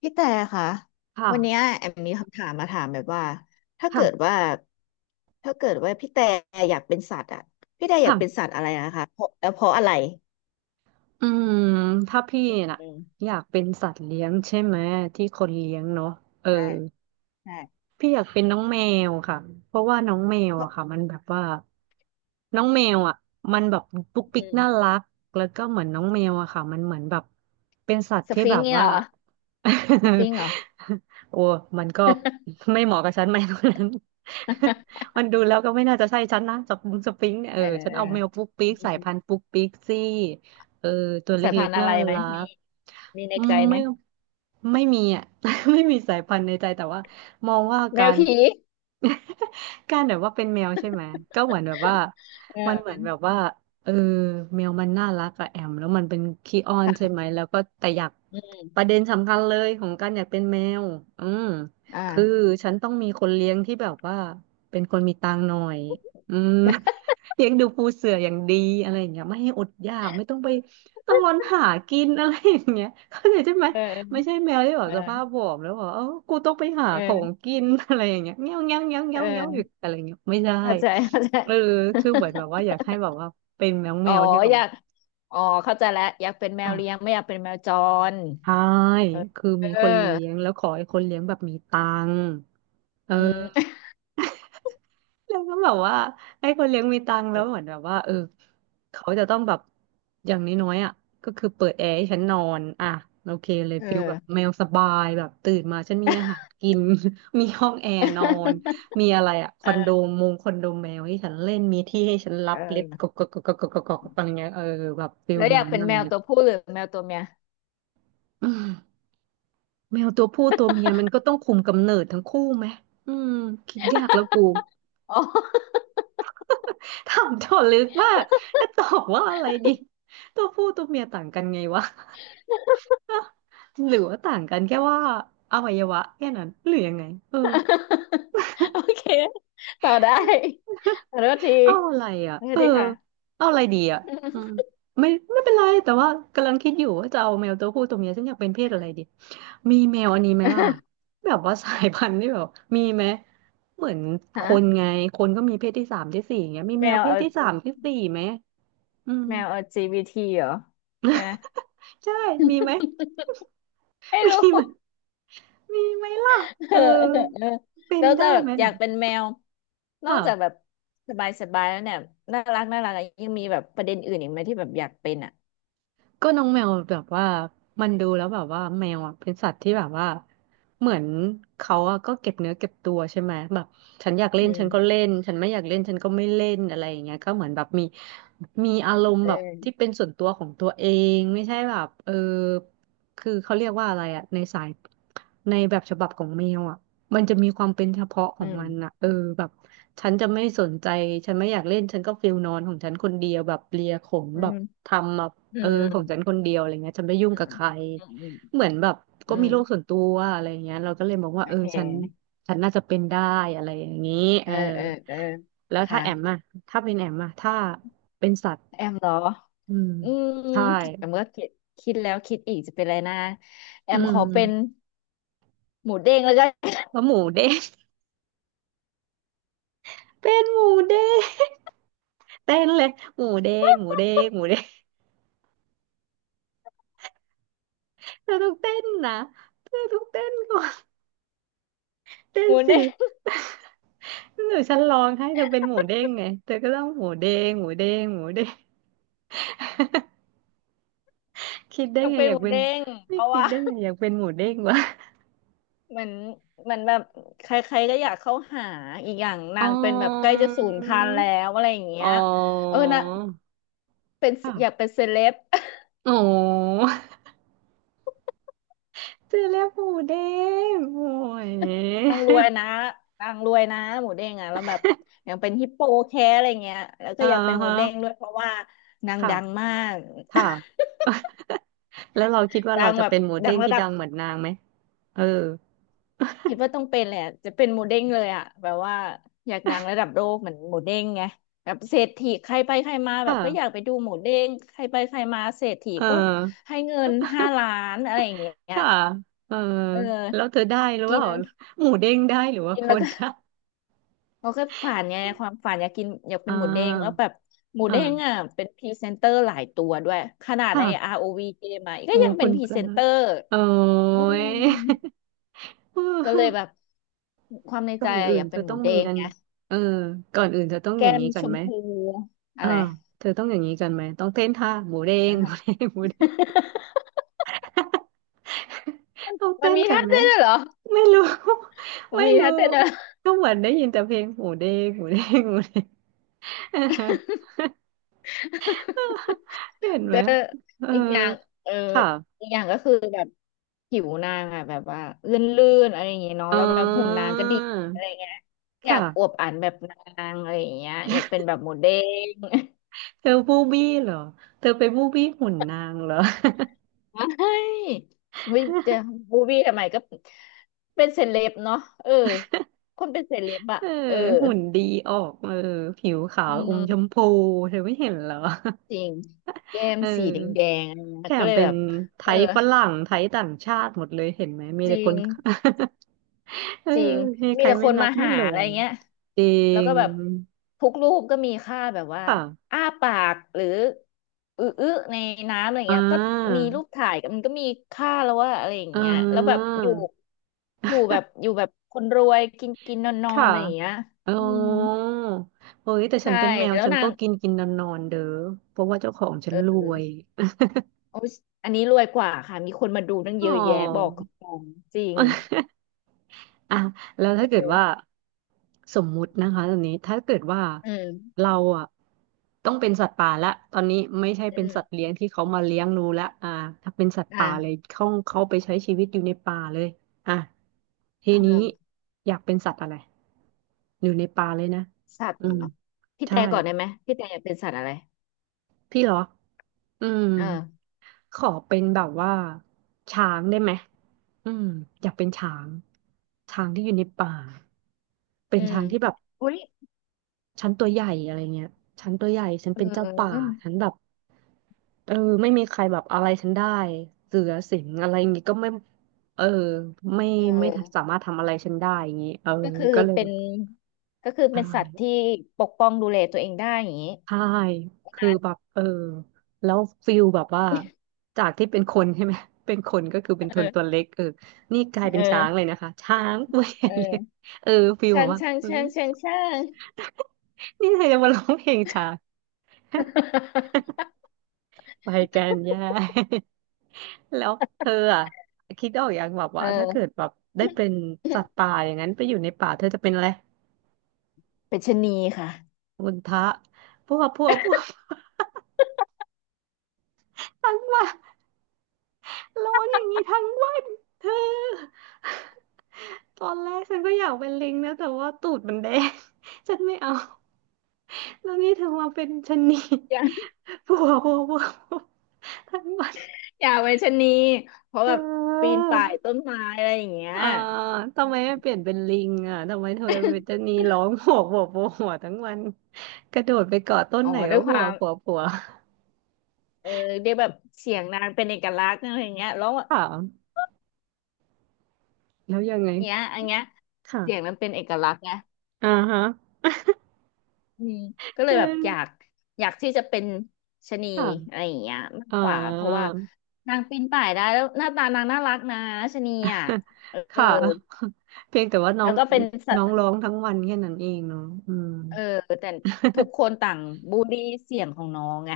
พี่แต่ค่ะวันเนี้ยค่ะแอมมีคำถามมาถามแบบว่าถ้าค่ะเกิดว่าถ้าเกิดว่าพี่แต่อยากเป็นสัตว์อ่ะพี่แต่อยากเป็นสัค่ะตว์อะไรนะคะเพราะแล้วเพราะอะไรอืมถ้าพี่น่ะอืมอยากเป็นสัตว์เลี้ยงใช่ไหมที่คนเลี้ยงเนาะเออ ใช่ใช่พี่อยากเป็นน้องแมวค่ะ เพราะว่าน้องแมวเพอะราะค่ะมันแบบว่าน้องแมวอ่ะมันแบบปุ๊กปิ๊อืกมน่ารัก แล้วก็เหมือนน้องแมวอะค่ะมันเหมือนแบบเป็นสัตว์สที่ฟิแบงบค์เนี่ยว่า เหรอสฟิ งค์เหรอ โอ้มันก็ไม่เหมาะกับฉันไหมตรงนั้น มันดูแล้วก็ไม่น่าจะใช่ฉันนะจับมุงสปริงเนี่ยเอเอออฉันเออเอาแมวปุ๊กปิ๊กอืสายมพันธุ์ปุ๊กปิ๊กซี่ เออตัวสายเล็พักนธุ์ๆอะน่าไรไหมรัมีกมีในใจไหมไม่มีอ่ะ ไม่มีสายพันธุ์ในใจแต่ว่า มองว่าแมกาวร ผี การแบบว่าเป็นแมวใช่ไหมก็เหมือนแบบว่าเอมันเหมืออนแบบว่าเออแมวมันน่ารักอะแอมแล้วมันเป็นขี้อ้อนใช่ค่ะไหมแล้วก็แต่อยากอืประมเด็นสำคัญเลยของการอยากเป็นแมวอืมอ่าคือฉันต้องมีคนเลี้ยงที่แบบว่าเป็นคนมีตังค์หน่อยอืม เลี้ยงดูปูเสืออย่างดีอะไรอย่างเงี้ยไม่ให้อดอยากไม่ต้องไปต้องร้อนหากินอะไรอย่างเงี้ยเข้าใจใช่ไหม เไม่ออใช่แมวที่แบบเอสภาพอผอมแล้วบอกเออกูต้องไปหาของเออกิน อะไรอย่างเงี้ยเงี้ยวเงี้ยวเงี้ยวเเงี้ยวเงี้ยวอยู่อออะไรเงี้ยไม่ได้เข้าใจเข้าใจ เออคือเหมือนแบบว่าอยากให้แบบว่าเป็นแมอ๋อวที่แบอบยากอ๋อเข้าใจแล้วอยากเป็นแมค่ะวเลี้ยงไม่อยากเป็นแมวจรใช่เออคือเอมีอคนเลี้ยงแล้วขอให้คนเลี้ยงแบบมีตังค์เออือ ม แล้วก็แบบว่าไอ้คนเลี้ยงมีตังค์แล้วเหมือนแบบว่าเออเขาจะต้องแบบอย่างน้อยๆอ่ะก็คือเปิดแอร์ให้ฉันนอนอ่ะโอเคเลย เออ ฟิลแบบแมวสบายแบบตื่นมาฉันมีอาหารกิน มีห้องแอร์นอนมีอะไร อ่ะคเออนโดอมงคอนโดแมวให้ฉันเล่นมีที่ให้ฉันรัเบเล็บกออกกกกกกกกอะไรเงี้ยเออแบบฟิลแล้วอยานั้กนเป็นอะไรแมวเงี้ย ตัวผู้หรือแมวตัวเมีย อืมแมวตัวผู้ตัวเมียมันก็ต้องคุมกำเนิดทั้งคู่ไหมอืมคิดยากแล้วกู อ๋อ ถามโจทย์ลึกมากจะตอบว่าอะไรดี ตัวผู้ตัวเมียต่างกันไงวะ หรือว่าต่างกันแค่ว่าอวัยวะแค่นั้นหรือยังไง เออ โอเคต่อได้ขอโทษทีเอาอะไรอ่ะขอโทเอษอทีค่ะ เอาอะไรดีอ่ะอืมไม่เป็นไรแต่ว่ากำลังคิดอยู่ว่าจะเอาแมวตัวผู้ตัวเมียฉันอยากเป็นเพศอะไรดี มีแมวอันนี้ไหมล่ะ แบบว่าสายพันธุ์ที่แบบมีไหมเหมือนคฮะนไงคนก็มีเพศที่สามที่สี่อย่างเงี้ยมีแมแมววเพศเอาที่สามที่สี่ไหมอืม แมว LGBT เหรอใช่ไหมใช่มีไหมไม่รู้ มีไหม มีไหมล่ะเอเอออเออเออเป็แล้นวจะได้แบบไหมอยาล่ะกเป็นแมวนอค่ะ กจากแบบสบายสบายแล้วเนี่ยน่ารักน่ารักอะยังมีแบบประเด็นอื่นอีกไหมที่แบบอยากเป็นอ่ะก็น้องแมวแบบว่ามันดูแล้วแบบว่าแมวอ่ะเป็นสัตว์ที่แบบว่าเหมือนเขาอ่ะก็เก็บเนื้อเก็บตัวใช่ไหมแบบฉันอยากเล่อืนฉันก็มเล่นฉันไม่อยากเล่นฉันก็ไม่เล่นอะไรอย่างเงี้ยก็เหมือนแบบมีอารมณ์เแบบที่ออเป็นส่วนตัวของตัวเองไม่ใช่แบบเออคือเขาเรียกว่าอะไรอ่ะในสายในแบบฉบับของแมวอ่ะมันจะมีความเป็นเฉพาะขอืองมมันอ่ะเออแบบฉันจะไม่สนใจฉันไม่อยากเล่นฉันก็ฟิลนอนของฉันคนเดียวแบบเลียขนอืแบบมทำแบบ อืเอมออืมของฉันคนเดียวอะไรเงี้ยฉันไม่ยุ่งกับใครอืมอืมเหมือนแบบก็อืมีมโลกส่วนตัวอะไรเงี้ยเราก็เลยมองว่าโอเออเคฉันน่าจะเป็นได้อะไรอย่างนี้เอเอออเออเออแล้วถ้าค่ะแอมอะถ้าเป็นแอมอะถ้าเป็นสัตว์แอมเหรออืมอืมใช่แอมก็คิดคิดแล้วคิดอีกจะเป็นอะไรนะแออืมขอเป็นมหมูเด้งแล้วกัน ว่าหมูเด้ง เป็นหมูเด้ง เต้นเลยหมูเด้งหมูเด้งหมูเด้งเธอต้องเต้นนะเธอต้องเต้นก่อนเต้ หนมูสิ เด้ง หนูฉันร้องให้เธอเป็นหมูเด้งไงเธอก็ต้องหมูเด้งหมูเด้งหมูเด้ง คิดได้ก็ไงเป็นอหยากมูเป็นเด้งไม่เพราะคิดว่า ได้ไงอยากเป็นหมูเด้งวะเหมือนเหมือนแบบใครๆก็อยากเข้าหาอีกอย่างอ๋อนางเป็นแบบใกล้จะสูญพันธุ์แล้วอะไรอย่างอ๋เงี้อยเออนะเป็นค่ะอยากเป็นเซเลบ อ๋อเจอแล้วกหมูเด้งโอ้ยนางรวยนะนางรวยนะหมูเด้งอ่ะแล้วแบบอยากเป็นฮิปโปแคร์อะไรเงี้ยแล้วก็อ่าอยากเป็นหมูฮะเด้งด้วยเพราะว่านางค่ะดังมาก ค่ะ แล้วเราคิดว่า ดัเรางจะแบบเป็นหมูดัเด้งงระที่ดับ ดังเหมือนนางไหมเออคิดว่าต้องเป็นแหละจะเป็นหมูเด้งเลยอ่ะแบบว่าอยากดังระดับโลกเหมือนหมูเด้งไงแบบเศรษฐีใครไปใครมาแบค่ะบก็อยากไปดูหมูเด้งใครไปใครมาเศรษฐีเอก็อให้เงิน5 ล้านอะไรอย่างเงี้ยค่ะเออเออแล้วเธอได้หรือเปกิล่านหมูเด้งได้หรือว่ากินคแล้วนก็นะเขาก็ฝันไงความฝันอยากกินอยากเป็อ่นหมูเด้งแล้วาแบบหมูเด้งอ่ะอ่าเป็นพรีเซนเตอร์หลายตัวด้วยขนาดใน ค่ะ ROV เกมอ่ะก็โอ้ยังเป็คุนณพรีพระเซนเตอร์โอ้อืย ม เก็เลยแบออบความในก่ใจอนอะอื่อนยากเธเป็อนหต้มูองเด้มีงอันไง นี้เออก่อนอื่นเธอต้องอแก้ย่างมนี้กัชนมไหมพูอะอ่าไร เธอต้องอย่างนี้กันไหมต้องเต้นท่าหมูเด้งนะหมูคะ เด้งหมูเด้ง ต้องมัเต้นนมีกันท่าไหมเต้นด้วยเหรอไม่รู้ มันไม่มีรู้ท่าเต้นด้วยเหรอ ก็เหมือนได้ยินแต่เพลงหมูเด้งหมูเด้งหมูเด้ง อ่าฮะ เห็นไหเดมอเอออีกอย่างเออค่ะอีกอย่างก็คือแบบผิวนางอะแบบว่าลื่นๆอะไรอย่างเงี้ยเนาะอ๋แล้วแบบหุ่นอนางก็ดีอะไรเงี้ยอยาค่ะกอวบอันแบบนางอะไรอย่างเงี้ยอยากเป็นแบบโมเดลเธอบูบี้เหรอเธอไปบูบี้หุ่นนางเหรอ ไม่ ไม่จะบูบี้ทำไมก็เป็นเซเลบเนาะเออคนเป็นเซเลบอะเออเออหุ่นดีออกเออผิวขาอืวอมชมม พูเธอไม่เห็นเหรอ จริงแก้ มเอสีแดองๆอะไรแถเงี้ยก็มเลยเป็แบนบไทเออยฝรั่งไทยต่างชาติหมดเลยเห็นไหมมีจแต่ริคงน เออจริงให้มีใครแต่คไม่นรัมากไม่หาหลอะไรงเงี้ยจริแล้วงก็แบบทุกรูปก็มีค่าแบบว่าค่ะอ้าปากหรืออืออในน้ำอะไรอ่าเงี้ยก็มีรูปถ่ายกันมันก็มีค่าแล้วว่าอะไรอย่างอ่เงี้ยแล้วแบบาอยู่อยู่แบบอยู่แบบคนรวยกินกินนอนนอนค่ะอะไรอย่างเงี้ยอ๋ออืมเฮ้ยแต่ฉัใช่นเป็นแมวแล้วฉันนาก็งกินกินนอนนอนเด้อเพราะว่าเจ้าของฉัเอนรวยอโอ้ยอันนี้รวยกว่าค่ะมีคนมาดูตั้งอ๋เยอ อะแยะบอกกับตรงจริง อ่ะแล้วถ้าเกิเอดว่าอสมมุตินะคะตอนนี้ถ้าเกิดว่าอืมเราอ่ะต้องเป็นสัตว์ป่าละตอนนี้ไม่ใช่เป็อืนมสัตว์เลี้ยงที่เขามาเลี้ยงดูละอ่าถ้าเป็นสัตว์ป่าเลยอ่าเขาไปใช้ชีวิตอยู่ในป่าเลยอ่ะทีอืนี้มอยากเป็นสัตว์อะไรอยู่ในป่าเลยนะสัตว์อืเหรอมพี่ใช่แต่ก่อนได้ไหมพี่แต่อยากเป็นสัตว์อะไรพี่เหรออืมเออขอเป็นแบบว่าช้างได้ไหมอืมอยากเป็นช้างช้างที่อยู่ในป่าเป็อืนมช้างที่แบบ อุ้ยฉันตัวใหญ่อะไรเงี้ยฉันตัวใหญ่ ฉันเเป็นเจ้าป่า ออฉันแบบเออไม่มีใครแบบอะไรฉันได้เสือสิงอะไรอย่างงี้ก็ไม่เออไม่เอไม่อสามารถทำอะไรฉันได้อย่างงี้เออก็คือก็เลยเป็แบนบก็คือใช่เป็นสัตว์ที่ปกป้องดูแลตัวเองได้อย่างนี้ใช่คือแบบเออแล้วฟิลแบบว่าจากที่เป็นคนใช่ไหม เป็นคนก็คือเป็นคนตัวเออเล็กเออนี่กลายเป็เอนช้างเลยอนะคะช้างตัวใหญ่เลยเออเออฟิลแบช่าบงว่าช่างเฮ้ย ช่างช่างช่าง นี่เธอจะมาร้องเพลงช้าง ไปแกันแย่ แล้วเธออ่ะคิดออกอย่างแบบว่าถ้าเกิเออดแบบได้เป็นสัตว์ป่าอย่างนั้นไปอยู่ในป่าเธอจะเป็นอะไรเป็นชะนีค่ะมุนทะพวกพวกพวก ทั้งวันร้องอย่างนี้ทั้งวันเธอตอนแรกฉันก็อยากเป็นลิงนะแต่ว่าตูดมันแดง ฉันไม่เอาแล้วนี่เธอมาเป็นชะนีอย่าพวกพวกพวกพวกทั้งวันอย่าเป็นชะนีเพราะเธแบบปีนอ ป่ายต้นไม้อะไรอย่างเงี้ยอ่าทำไมไม่เปลี่ยนเป็นลิงอ่ะทำไมเธอเป็นจะนีร้องโหวโหวโหกหวทั้งวันกระโดดไปเกาะต้นอ๋อไหนด้ก็วยคผัวาวม ผัวผัว เออเรียกแบบเสียงนางเป็นเอกลักษณ์อะไรอย่างเงี้ยแล้ว ถามแล้วยังไงเนี้ยอันเนี้ยเสียงค่ะมันเป็นเอกลักษณ์นะอ่าฮะอืมก็เลเยแบบอยาออกอยากที่จะเป็นชะนีค่ะอะไรอย่างเงี้ยมากอ่า กว่าเพราะว่านางปีนป่ายได้แล้วหน้าตานางน่ารักนะชะนีอ่ะเอ อค่ะ เพียงแต่ว่าน้อแล้วงก็เป็นสัน้ตองว์ร้องทั้งวันแค่นั้นเองเนาะอืม เออแต่ทุกคนต่างบูลลี่เสียงของน้องไง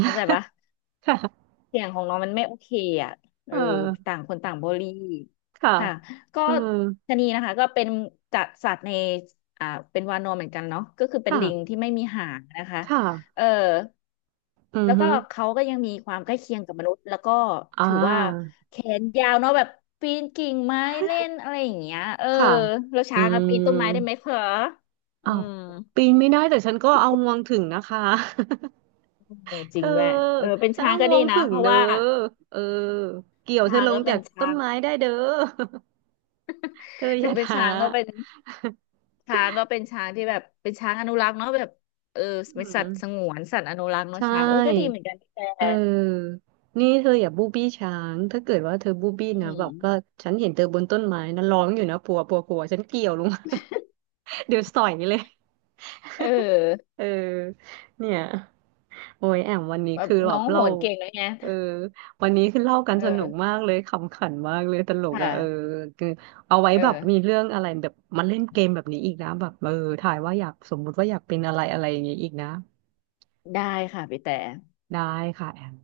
เข้าใจปะ ค่ะเสียงของน้องมันไม่โอเคอ่ะเเออออต่างคนต่างบริค่ะค่ะก็อืมชะนีนะคะก็เป็นจัดสัตว์ในอ่าเป็นวานอนเหมือนกันเนาะก็คือเป็นค่ะลิงที่ไม่มีหางนะคะค่ะเอออืแล้อวก็ฮึเขาก็ยังมีความใกล้เคียงกับมนุษย์แล้วก็อ่ถือว่าาแขนยาวเนาะแบบปีนกิ่งไม้เล่นอะไรอย่างเงี้ยเออค่ะแล้วอืช้างอะปีนต้นไม้ได้ไหม มคะอือ้าวมปีนไม่ได้แต่ฉันก็เอางวงถึงนะคะ เออจเธริงอด้วยเออเป็นฉันช้างเอาก็งดีวงนะถึงเพราะเด้อว่าเออเกี่ยวเธอช้างลงก็เป็จากนต้ช้านงไม้ได้เด้อ เธออถึงย่าเป็นท้า ช้างก็เป็น ช้างก็เป็นช้างที่แบบเป็นช้างอนุรักษ์เนาะแบบเออ อืเป็นสัมตว์สงวนสัตว์อนุรักษ์ใชเนาะช้างเออก็ดี่เหมือนกันพี่แต่เออนี่เธออย่าบูบี้ช้างถ้าเกิดว่าเธอบูบี้อืนะแบบว่ามฉันเห็นเธอบนต้นไม้นะร้องอยู่นะปัวปัวปัวฉันเกี่ยวลงมา เดี๋ยวสอยเลย เออเออเนี่ยโอ้ยแอมวันนี้แบบคือแบน้อบงโหเล่านเก่งด้วยไงเออวันนี้คือเล่ากันเอสนุกมาอกเลยขำขันมากเลยตลคกอ่ะเออ่ะคือเอาไว้เอแบบมีอเรื่องอะไรแบบมาเล่นเกมแบบนี้อีกนะแบบเออถ่ายว่าอยากสมมุติว่าอยากเป็นอะไรอะไรอย่างงี้อีกนะได้ค่ะพี่แต่ได้ค่ะแอม